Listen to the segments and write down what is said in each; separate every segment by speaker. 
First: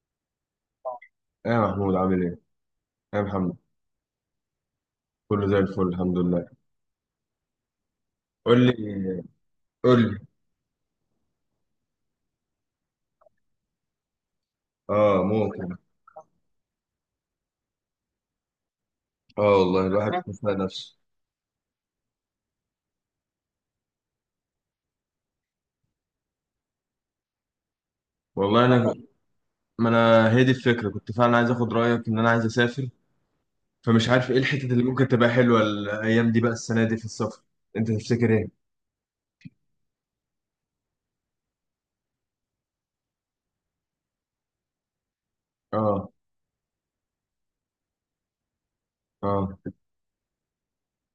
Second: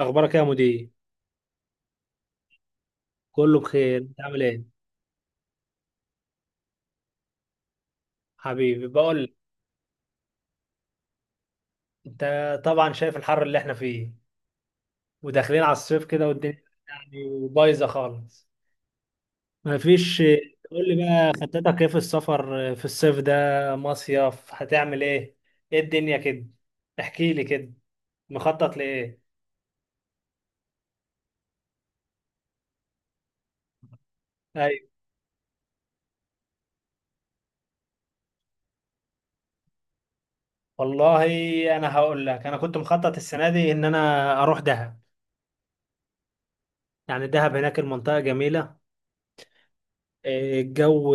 Speaker 1: اخبارك يا مدير؟
Speaker 2: ايه يا محمود، عامل ايه؟ ايه يا محمد؟
Speaker 1: كله بخير، انت عامل ايه؟
Speaker 2: كله زي الفل، الحمد لله. قول
Speaker 1: حبيبي بقول
Speaker 2: لي
Speaker 1: لك،
Speaker 2: قول لي.
Speaker 1: انت طبعا شايف الحر اللي احنا فيه
Speaker 2: اه،
Speaker 1: وداخلين على
Speaker 2: ممكن.
Speaker 1: الصيف كده، والدنيا يعني بايظه خالص.
Speaker 2: اه والله،
Speaker 1: مفيش،
Speaker 2: الواحد بيسمع
Speaker 1: تقول
Speaker 2: نفسه.
Speaker 1: لي بقى خطتك ايه في السفر في الصيف ده؟ مصيف هتعمل ايه؟ ايه الدنيا كده؟ احكي لي كده.
Speaker 2: والله
Speaker 1: مخطط
Speaker 2: انا،
Speaker 1: لايه؟
Speaker 2: ما انا هي دي الفكره، كنت فعلا عايز اخد رايك ان انا عايز اسافر، فمش عارف ايه الحتت اللي
Speaker 1: ايوه،
Speaker 2: ممكن تبقى حلوه الايام دي، بقى السنه دي في السفر. انت تفتكر ايه؟
Speaker 1: والله انا هقول لك، انا كنت مخطط السنه دي ان انا اروح دهب.
Speaker 2: اه.
Speaker 1: يعني دهب هناك المنطقه جميله،
Speaker 2: اه.
Speaker 1: الجو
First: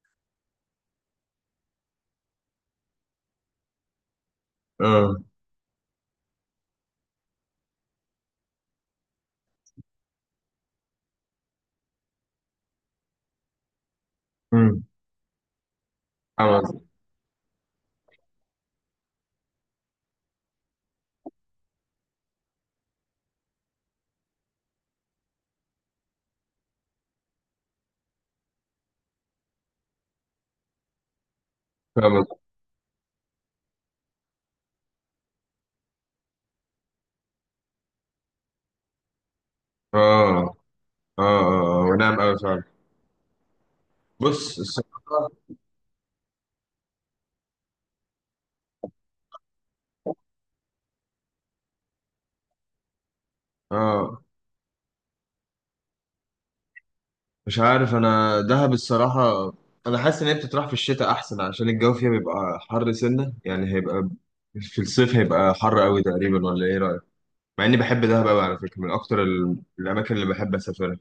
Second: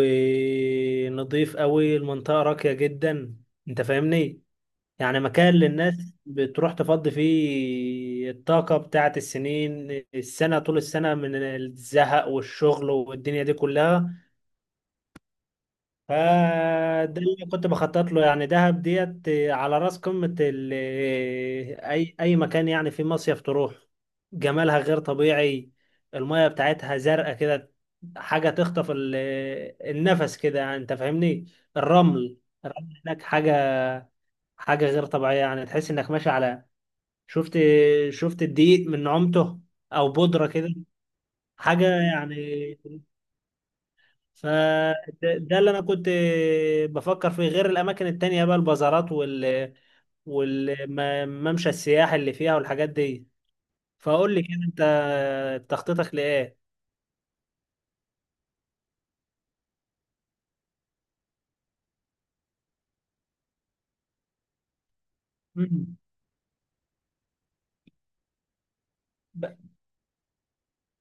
Speaker 1: نظيف قوي، المنطقة راقية جدا، انت فاهمني.
Speaker 2: اه.
Speaker 1: يعني مكان للناس بتروح تفضي فيه الطاقة بتاعت السنة، طول السنة، من الزهق والشغل والدنيا دي كلها.
Speaker 2: امم. فاهم قصدك،
Speaker 1: فده اللي كنت بخطط له، يعني دهب ديت على راس قمة أي مكان يعني في مصيف تروح. جمالها غير طبيعي، المية بتاعتها زرقاء كده، حاجة تخطف النفس كده، يعني أنت فاهمني.
Speaker 2: فاهم
Speaker 1: الرمل،
Speaker 2: قصدك.
Speaker 1: الرمل هناك حاجة غير طبيعية، يعني تحس إنك ماشي على. شفت شفت الدقيق من نعومته، أو
Speaker 2: اه.
Speaker 1: بودرة
Speaker 2: اه.
Speaker 1: كده،
Speaker 2: اه. اه،
Speaker 1: حاجة
Speaker 2: ونعم قوي
Speaker 1: يعني.
Speaker 2: فعلا. بص
Speaker 1: فده
Speaker 2: الصراحه،
Speaker 1: ده اللي انا كنت بفكر فيه، غير الاماكن التانية بقى، البازارات والممشى السياحي اللي فيها والحاجات دي.
Speaker 2: اه
Speaker 1: فاقول لي كده انت تخطيطك لايه؟
Speaker 2: مش عارف، انا دهب الصراحه، انا حاسس ان هي بتطرح في الشتاء احسن، عشان الجو فيها بيبقى حر سنه، يعني في الصيف هيبقى حر
Speaker 1: مم.
Speaker 2: قوي تقريبا، ولا ايه رايك؟ مع اني بحب دهب قوي على فكره، من اكتر
Speaker 1: ب-
Speaker 2: الاماكن اللي بحب اسافرها.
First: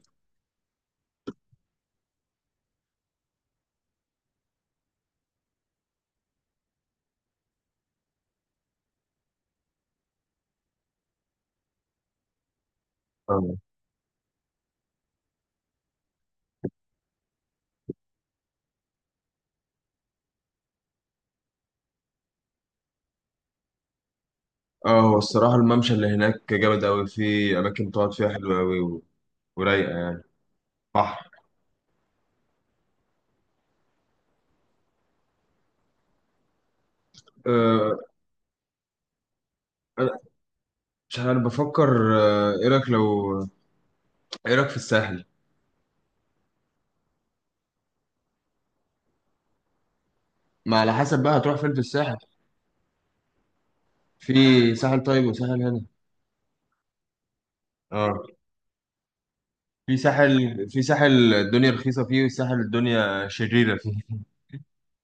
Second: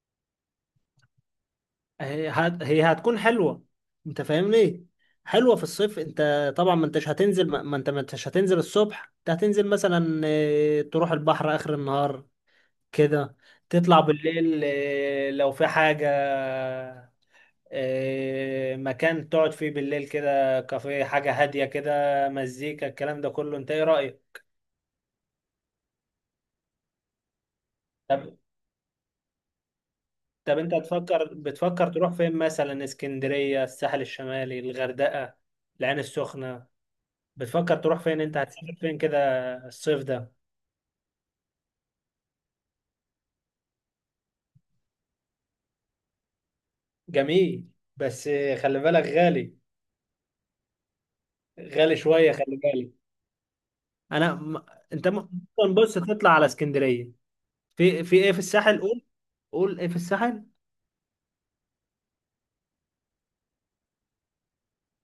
Speaker 1: هي هتكون حلوة، انت فاهمني، حلوة في الصيف. انت طبعا ما انتش هتنزل، ما انت ما انتش هتنزل الصبح، انت هتنزل مثلا، تروح البحر اخر النهار كده،
Speaker 2: اه.
Speaker 1: تطلع بالليل، لو في حاجة، مكان تقعد فيه بالليل، كده كافيه، حاجة هادية كده، مزيكا، الكلام ده كله، انت ايه رأيك؟
Speaker 2: اه، هو الصراحه الممشى اللي هناك جامد قوي، في اماكن تقعد
Speaker 1: طب،
Speaker 2: فيها حلوه قوي، ورايقه يعني.
Speaker 1: طب انت
Speaker 2: بحر.
Speaker 1: تفكر بتفكر تروح فين؟ مثلا اسكندرية، الساحل الشمالي، الغردقة، العين السخنة، بتفكر
Speaker 2: أه.
Speaker 1: تروح فين، انت هتسافر فين كده الصيف
Speaker 2: أنا
Speaker 1: ده؟
Speaker 2: مش عارف، بفكر. ايه رايك في الساحل؟
Speaker 1: جميل، بس خلي بالك غالي،
Speaker 2: ما على حسب بقى هتروح فين في
Speaker 1: غالي
Speaker 2: الساحل.
Speaker 1: شوية، خلي بالك. انا
Speaker 2: في
Speaker 1: م...
Speaker 2: ساحل
Speaker 1: انت
Speaker 2: طيب وساحل
Speaker 1: ممكن،
Speaker 2: هنا.
Speaker 1: بص، تطلع على اسكندرية. في ايه
Speaker 2: اه.
Speaker 1: في الساحل؟ قول، قول ايه في
Speaker 2: في
Speaker 1: الساحل.
Speaker 2: ساحل في ساحل الدنيا رخيصة فيه، وساحل الدنيا شريرة فيه،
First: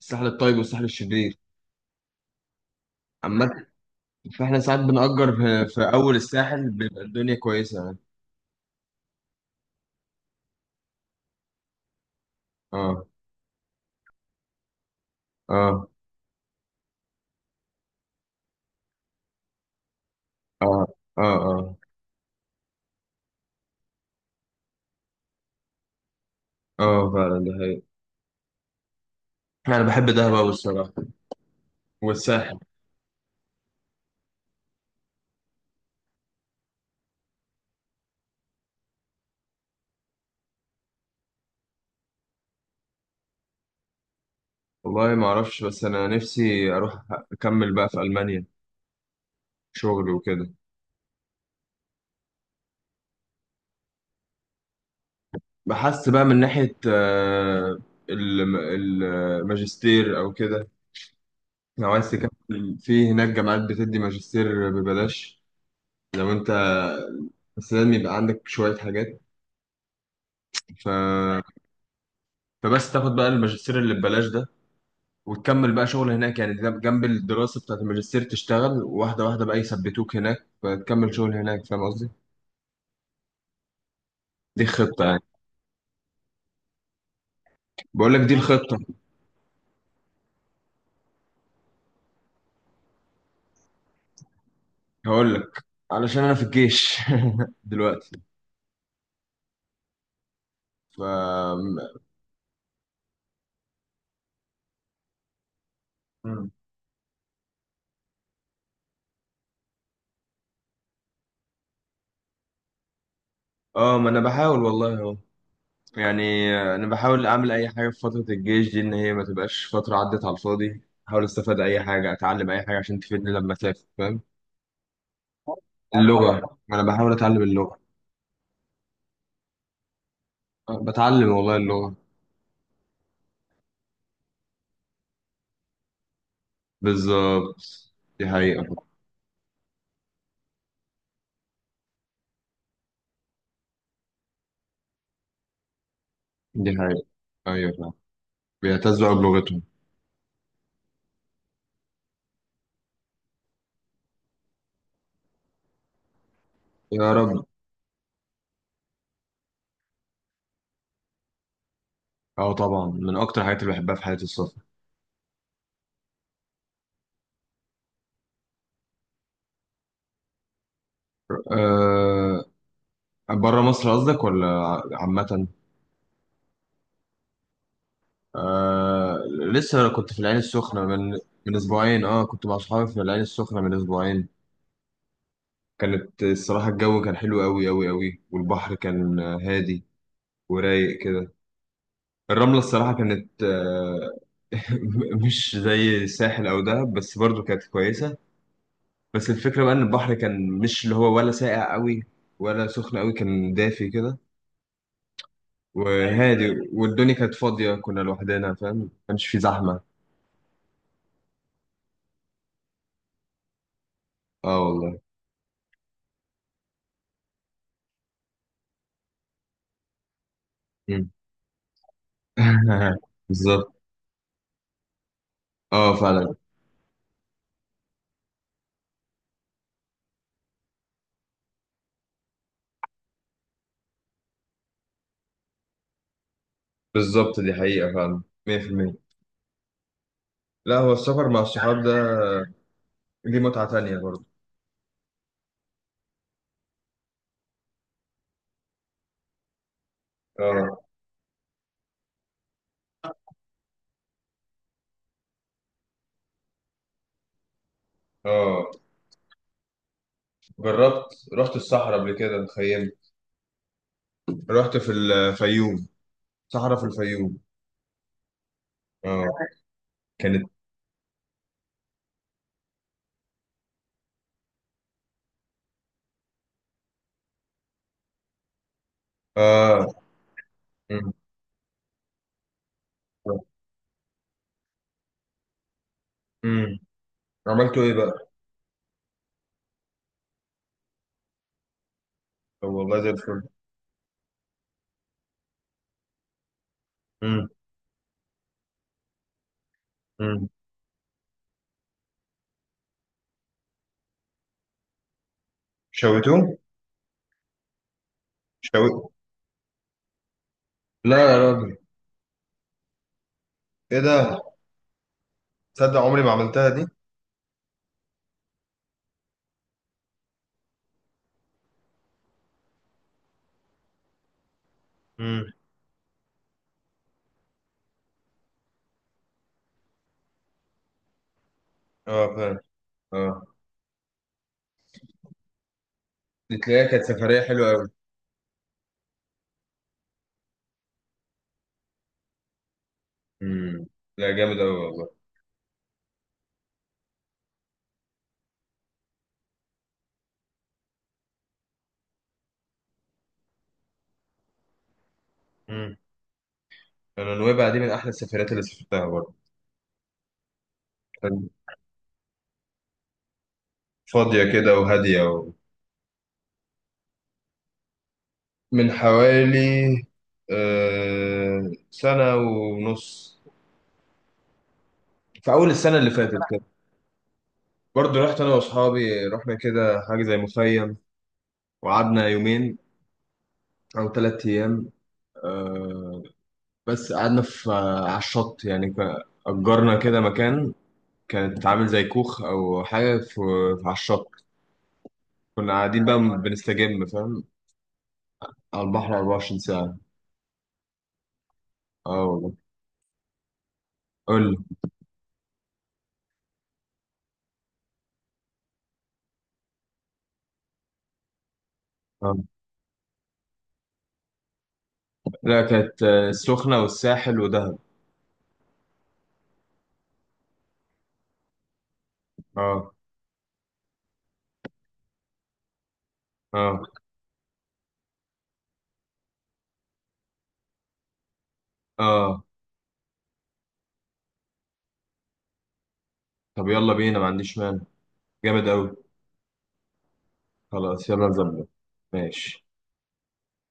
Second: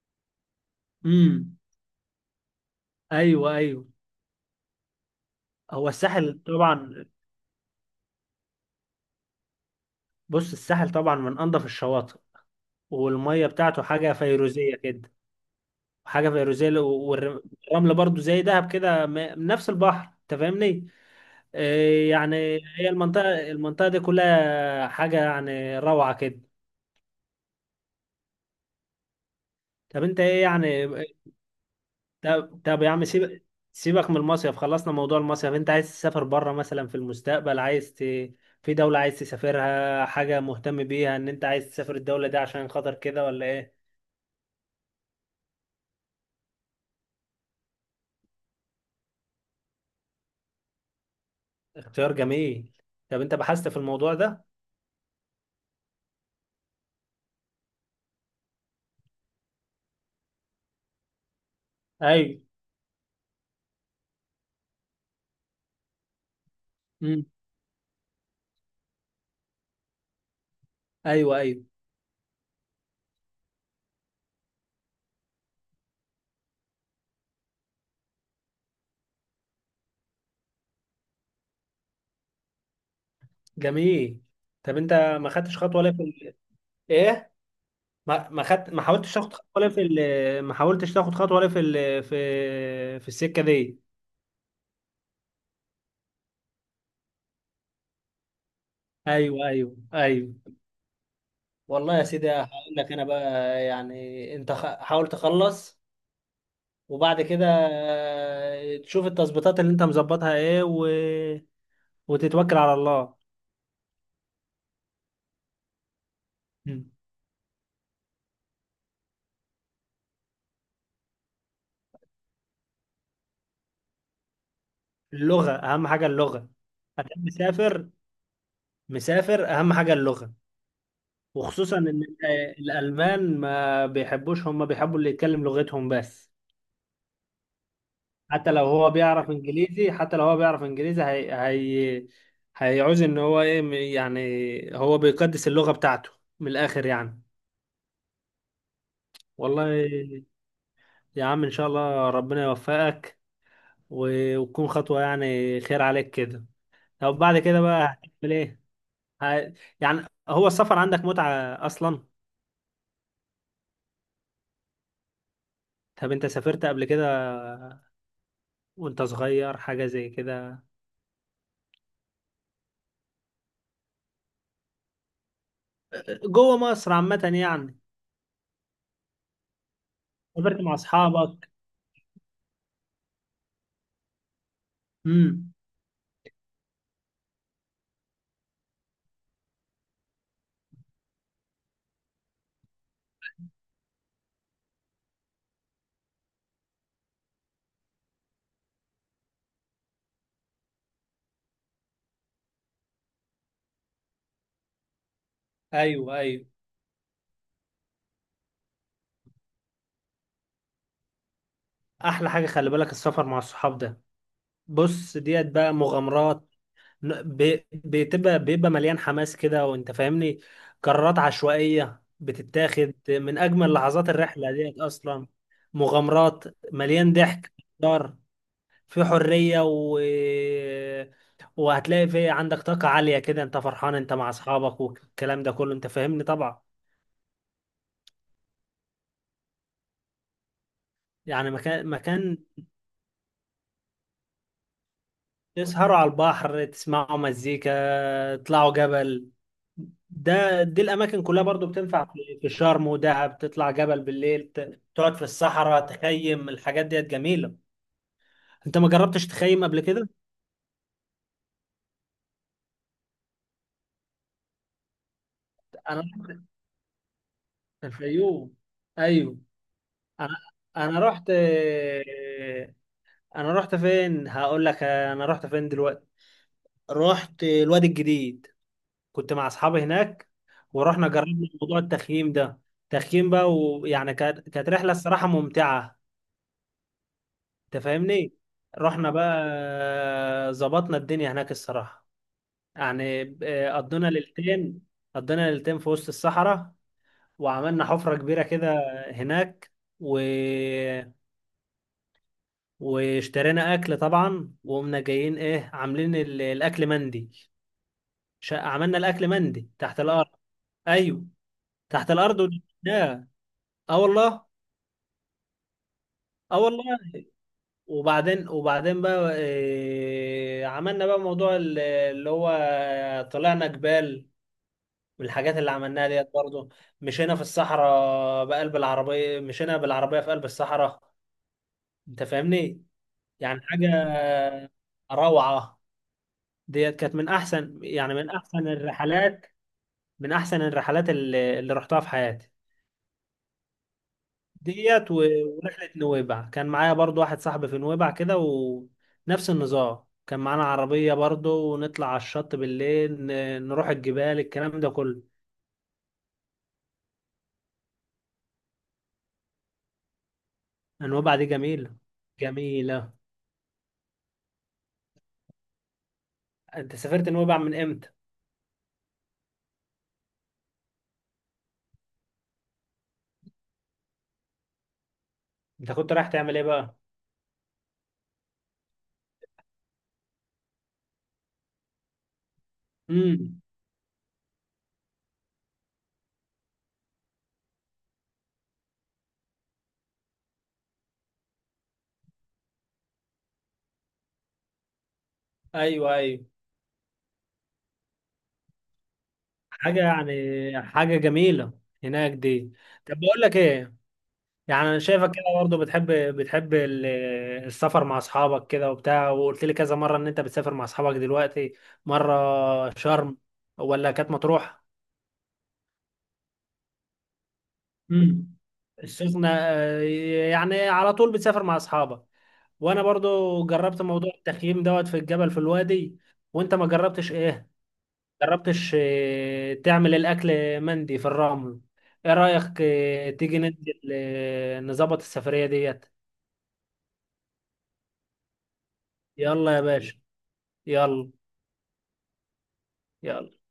Speaker 2: الساحل الطيب والساحل الشرير.
Speaker 1: امم. ايوه،
Speaker 2: عامة،
Speaker 1: ايوه.
Speaker 2: فاحنا ساعات بنأجر في
Speaker 1: هو
Speaker 2: أول
Speaker 1: الساحل
Speaker 2: الساحل، بيبقى
Speaker 1: طبعا،
Speaker 2: الدنيا كويسة يعني.
Speaker 1: بص الساحل طبعا من انظف الشواطئ،
Speaker 2: اه.
Speaker 1: والميه بتاعته حاجه فيروزيه كده،
Speaker 2: اه.
Speaker 1: حاجه فيروزيه، والرمل برضو زي دهب كده. نفس البحر، انت
Speaker 2: اه.
Speaker 1: فاهمني.
Speaker 2: اه. اه.
Speaker 1: يعني هي المنطقه دي كلها حاجه يعني روعه كده.
Speaker 2: اه فعلا، ده حقيقي. أنا
Speaker 1: طب
Speaker 2: بحب
Speaker 1: انت
Speaker 2: دهب
Speaker 1: ايه
Speaker 2: أوي
Speaker 1: يعني؟
Speaker 2: الصراحة، والساحل.
Speaker 1: طب يا عم، سيبك من المصيف، خلصنا موضوع المصيف. انت عايز تسافر بره مثلا في المستقبل، في دولة عايز تسافرها، حاجة مهتم بيها، ان انت عايز تسافر الدولة دي عشان خاطر كده ولا ايه؟
Speaker 2: والله ما أعرفش، بس أنا نفسي أروح أكمل بقى في ألمانيا، شغل وكده.
Speaker 1: اختيار جميل. طب انت بحثت في الموضوع ده؟
Speaker 2: بحس بقى من ناحية الماجستير أو كده، لو عايز
Speaker 1: ايوه.
Speaker 2: تكمل في هناك جامعات بتدي ماجستير ببلاش. لو انت،
Speaker 1: امم.
Speaker 2: بس لازم يبقى عندك شوية حاجات. ف...
Speaker 1: ايوه، ايوه.
Speaker 2: فبس تاخد بقى الماجستير اللي ببلاش ده، وتكمل بقى شغل هناك يعني، ده جنب الدراسة بتاعت الماجستير تشتغل، واحدة واحدة بقى، يثبتوك هناك، فتكمل شغل هناك. فاهم قصدي؟
Speaker 1: جميل.
Speaker 2: دي
Speaker 1: طب انت
Speaker 2: خطة يعني.
Speaker 1: ما خدتش خطوه ولا في ال...؟ ايه،
Speaker 2: بقول لك دي الخطة.
Speaker 1: ما حاولتش تاخد خطوه ولا في ال...؟ ما حاولتش تاخد خطوه ولا في ال... في السكه دي؟
Speaker 2: هقول لك، علشان أنا في الجيش دلوقتي.
Speaker 1: ايوه، ايوه، ايوه.
Speaker 2: ف
Speaker 1: والله يا سيدي هقول لك انا بقى، يعني انت، حاول تخلص، وبعد كده تشوف التظبيطات اللي انت مظبطها ايه، وتتوكل على الله.
Speaker 2: اه ما انا بحاول والله اهو يعني.
Speaker 1: أمم.
Speaker 2: انا بحاول اعمل اي حاجه في فتره الجيش دي، ان هي ما تبقاش فتره عدت على الفاضي، احاول استفاد اي حاجه، اتعلم اي حاجه، عشان تفيدني لما اسافر. فاهم،
Speaker 1: اللغه اهم حاجه،
Speaker 2: اللغه،
Speaker 1: اللغه.
Speaker 2: انا بحاول اتعلم اللغه.
Speaker 1: هتسافر، مسافر، اهم حاجه اللغه.
Speaker 2: أه، بتعلم والله
Speaker 1: وخصوصا ان
Speaker 2: اللغه.
Speaker 1: الالمان ما بيحبوش، هم بيحبوا اللي يتكلم لغتهم بس.
Speaker 2: بالظبط، دي حقيقه.
Speaker 1: حتى لو هو بيعرف انجليزي، هي هيعوز ان هو ايه، يعني هو بيقدس اللغه بتاعته، من
Speaker 2: دي
Speaker 1: الاخر
Speaker 2: حقيقه.
Speaker 1: يعني.
Speaker 2: ايوه، فاهم. بيعتزوا بلغتهم.
Speaker 1: والله يا عم، ان شاء الله ربنا يوفقك، وتكون خطوه يعني خير عليك كده.
Speaker 2: يا
Speaker 1: طب بعد
Speaker 2: رب.
Speaker 1: كده بقى هتعمل ايه؟ ه- يعني هو السفر عندك متعه اصلا؟
Speaker 2: اه طبعا، من اكتر الحاجات اللي بحبها في حياتي السفر.
Speaker 1: طب انت سافرت قبل كده وانت صغير، حاجة زي كده؟
Speaker 2: أه، بره مصر قصدك ولا عامه؟
Speaker 1: جوه مصر عامة يعني.
Speaker 2: آه. لسه انا كنت في العين
Speaker 1: سافرت مع
Speaker 2: السخنة من
Speaker 1: اصحابك؟
Speaker 2: من أسبوعين. أه، كنت مع صحابي في العين السخنة من أسبوعين.
Speaker 1: امم.
Speaker 2: كانت الصراحة الجو كان حلو أوي أوي أوي، والبحر كان هادي ورايق كده. الرملة الصراحة كانت مش زي الساحل أو دهب، بس برضو كانت كويسة. بس الفكرة بقى إن البحر كان مش اللي هو، ولا ساقع أوي ولا سخن أوي، كان دافي كده. ايوه،
Speaker 1: ايوه، ايوه.
Speaker 2: وهادي، والدنيا كانت فاضية، كنا لوحدنا، فاهم، ما كانش في زحمة.
Speaker 1: احلى حاجة، خلي بالك، السفر مع الصحاب ده.
Speaker 2: أه والله.
Speaker 1: بص ديت بقى مغامرات، ن- بي- بتبقى بيبقى مليان حماس كده، وانت فاهمني.
Speaker 2: مم.
Speaker 1: قرارات عشوائية بتتاخد، من اجمل
Speaker 2: بالظبط.
Speaker 1: لحظات الرحلة ديت اصلا.
Speaker 2: اه فعلا.
Speaker 1: مغامرات، مليان ضحك، دار، في حرية، وهتلاقي في عندك طاقة عالية كده، انت فرحان، انت مع اصحابك، والكلام ده كله، انت فاهمني طبعا.
Speaker 2: بالظبط، دي حقيقة فعلا 100%. لا، هو السفر مع
Speaker 1: يعني
Speaker 2: الصحاب
Speaker 1: مكان
Speaker 2: ده
Speaker 1: مكان،
Speaker 2: ليه متعة تانية برضه.
Speaker 1: تسهروا على البحر، تسمعوا مزيكا، تطلعوا جبل. ده
Speaker 2: اه.
Speaker 1: دي الأماكن كلها برضو بتنفع في شرم ودهب، تطلع جبل بالليل، تقعد في الصحراء، تخيم، الحاجات ديت جميلة.
Speaker 2: اه.
Speaker 1: أنت ما جربتش تخيم قبل كده؟
Speaker 2: جربت. رحت الصحراء قبل كده تخيل. رحت في الفيوم،
Speaker 1: أنا رحت
Speaker 2: صحراء في الفيوم.
Speaker 1: الفيوم،
Speaker 2: اه،
Speaker 1: أيوه. أنا
Speaker 2: كانت.
Speaker 1: أنا رحت أنا رحت فين؟ هقول لك أنا رحت فين دلوقتي. رحت الوادي الجديد، كنت مع اصحابي
Speaker 2: اه.
Speaker 1: هناك، ورحنا
Speaker 2: مم.
Speaker 1: جربنا موضوع التخييم ده، تخييم بقى، ويعني كانت رحله الصراحه ممتعه.
Speaker 2: مم. عملتوا
Speaker 1: انت
Speaker 2: ايه بقى؟
Speaker 1: فاهمني، رحنا بقى ظبطنا الدنيا هناك الصراحه.
Speaker 2: طب والله زي
Speaker 1: يعني
Speaker 2: الفل.
Speaker 1: قضينا ليلتين في وسط الصحراء،
Speaker 2: مم.
Speaker 1: وعملنا حفره كبيره كده هناك، و...
Speaker 2: مم.
Speaker 1: واشترينا اكل طبعا، وقمنا جايين ايه، عاملين
Speaker 2: شويتوه؟
Speaker 1: الاكل مندي.
Speaker 2: شوي
Speaker 1: عملنا الاكل مندي تحت الارض.
Speaker 2: لا
Speaker 1: ايوه،
Speaker 2: يا راجل.
Speaker 1: تحت الارض ونشوي. اه
Speaker 2: ايه
Speaker 1: والله.
Speaker 2: ده؟ تصدق عمري ما
Speaker 1: اه
Speaker 2: عملتها
Speaker 1: والله.
Speaker 2: دي؟
Speaker 1: وبعدين بقى إيه، عملنا بقى موضوع اللي هو، طلعنا جبال،
Speaker 2: مم.
Speaker 1: والحاجات اللي عملناها ديت برضه. مشينا بالعربية في قلب الصحراء، انت
Speaker 2: اه فعلا.
Speaker 1: فاهمني.
Speaker 2: اه،
Speaker 1: يعني حاجة روعة.
Speaker 2: دي تلاقيها
Speaker 1: ديت
Speaker 2: كانت
Speaker 1: كانت من
Speaker 2: سفرية حلوة
Speaker 1: احسن،
Speaker 2: أوي.
Speaker 1: يعني من احسن الرحلات اللي رحتها في حياتي.
Speaker 2: مم. لا، جامد أوي
Speaker 1: ديت،
Speaker 2: والله.
Speaker 1: ورحلة نويبع، كان معايا برضو واحد صاحبي في نويبع كده، ونفس النظام، كان معانا عربية برضو، ونطلع على الشط بالليل، نروح الجبال، الكلام ده كله.
Speaker 2: مم. انا نويبع دي من احلى السفرات اللي سافرتها برضه.
Speaker 1: نويبع دي
Speaker 2: كانت
Speaker 1: جميلة، جميلة.
Speaker 2: فاضيه كده وهاديه
Speaker 1: انت سافرت نويبع من امتى؟
Speaker 2: من حوالي سنه ونص، في اول
Speaker 1: انت
Speaker 2: السنه اللي
Speaker 1: كنت رايح
Speaker 2: فاتت
Speaker 1: تعمل
Speaker 2: كده.
Speaker 1: ايه بقى؟
Speaker 2: برضه رحت انا واصحابي، رحنا كده حاجه زي مخيم، وقعدنا يومين
Speaker 1: امم.
Speaker 2: او 3 ايام. آه، بس قعدنا في، على الشط يعني، اجرنا كده مكان، كانت عامل زي كوخ او حاجه في، على الشط، كنا قاعدين
Speaker 1: ايوه،
Speaker 2: بقى
Speaker 1: ايوه.
Speaker 2: بنستجم. فاهم، على البحر 24 ساعه.
Speaker 1: حاجة يعني، حاجة جميلة
Speaker 2: اه
Speaker 1: هناك
Speaker 2: والله.
Speaker 1: دي. طب بقول لك ايه،
Speaker 2: قول.
Speaker 1: يعني انا شايفك كده برضه بتحب، السفر مع اصحابك كده وبتاع، وقلت لي كذا مره ان انت بتسافر مع اصحابك دلوقتي،
Speaker 2: اه.
Speaker 1: مره شرم ولا كانت مطروح.
Speaker 2: لا، كانت السخنة والساحل ودهب.
Speaker 1: امم. السخنه، يعني على طول بتسافر مع اصحابك.
Speaker 2: اه.
Speaker 1: وانا برضه جربت موضوع التخييم دوت في الجبل في الوادي، وانت
Speaker 2: اه.
Speaker 1: ما جربتش ايه، جربتش تعمل الاكل مندي في الرمل. ايه
Speaker 2: اه.
Speaker 1: رايك تيجي ننزل، نظبط السفريه ديت؟
Speaker 2: طب يلا بينا، ما عنديش مانع، جامد أوي.
Speaker 1: يلا يا باشا.
Speaker 2: خلاص، يلا
Speaker 1: يلا،
Speaker 2: نظبط. ماشي
Speaker 1: يلا.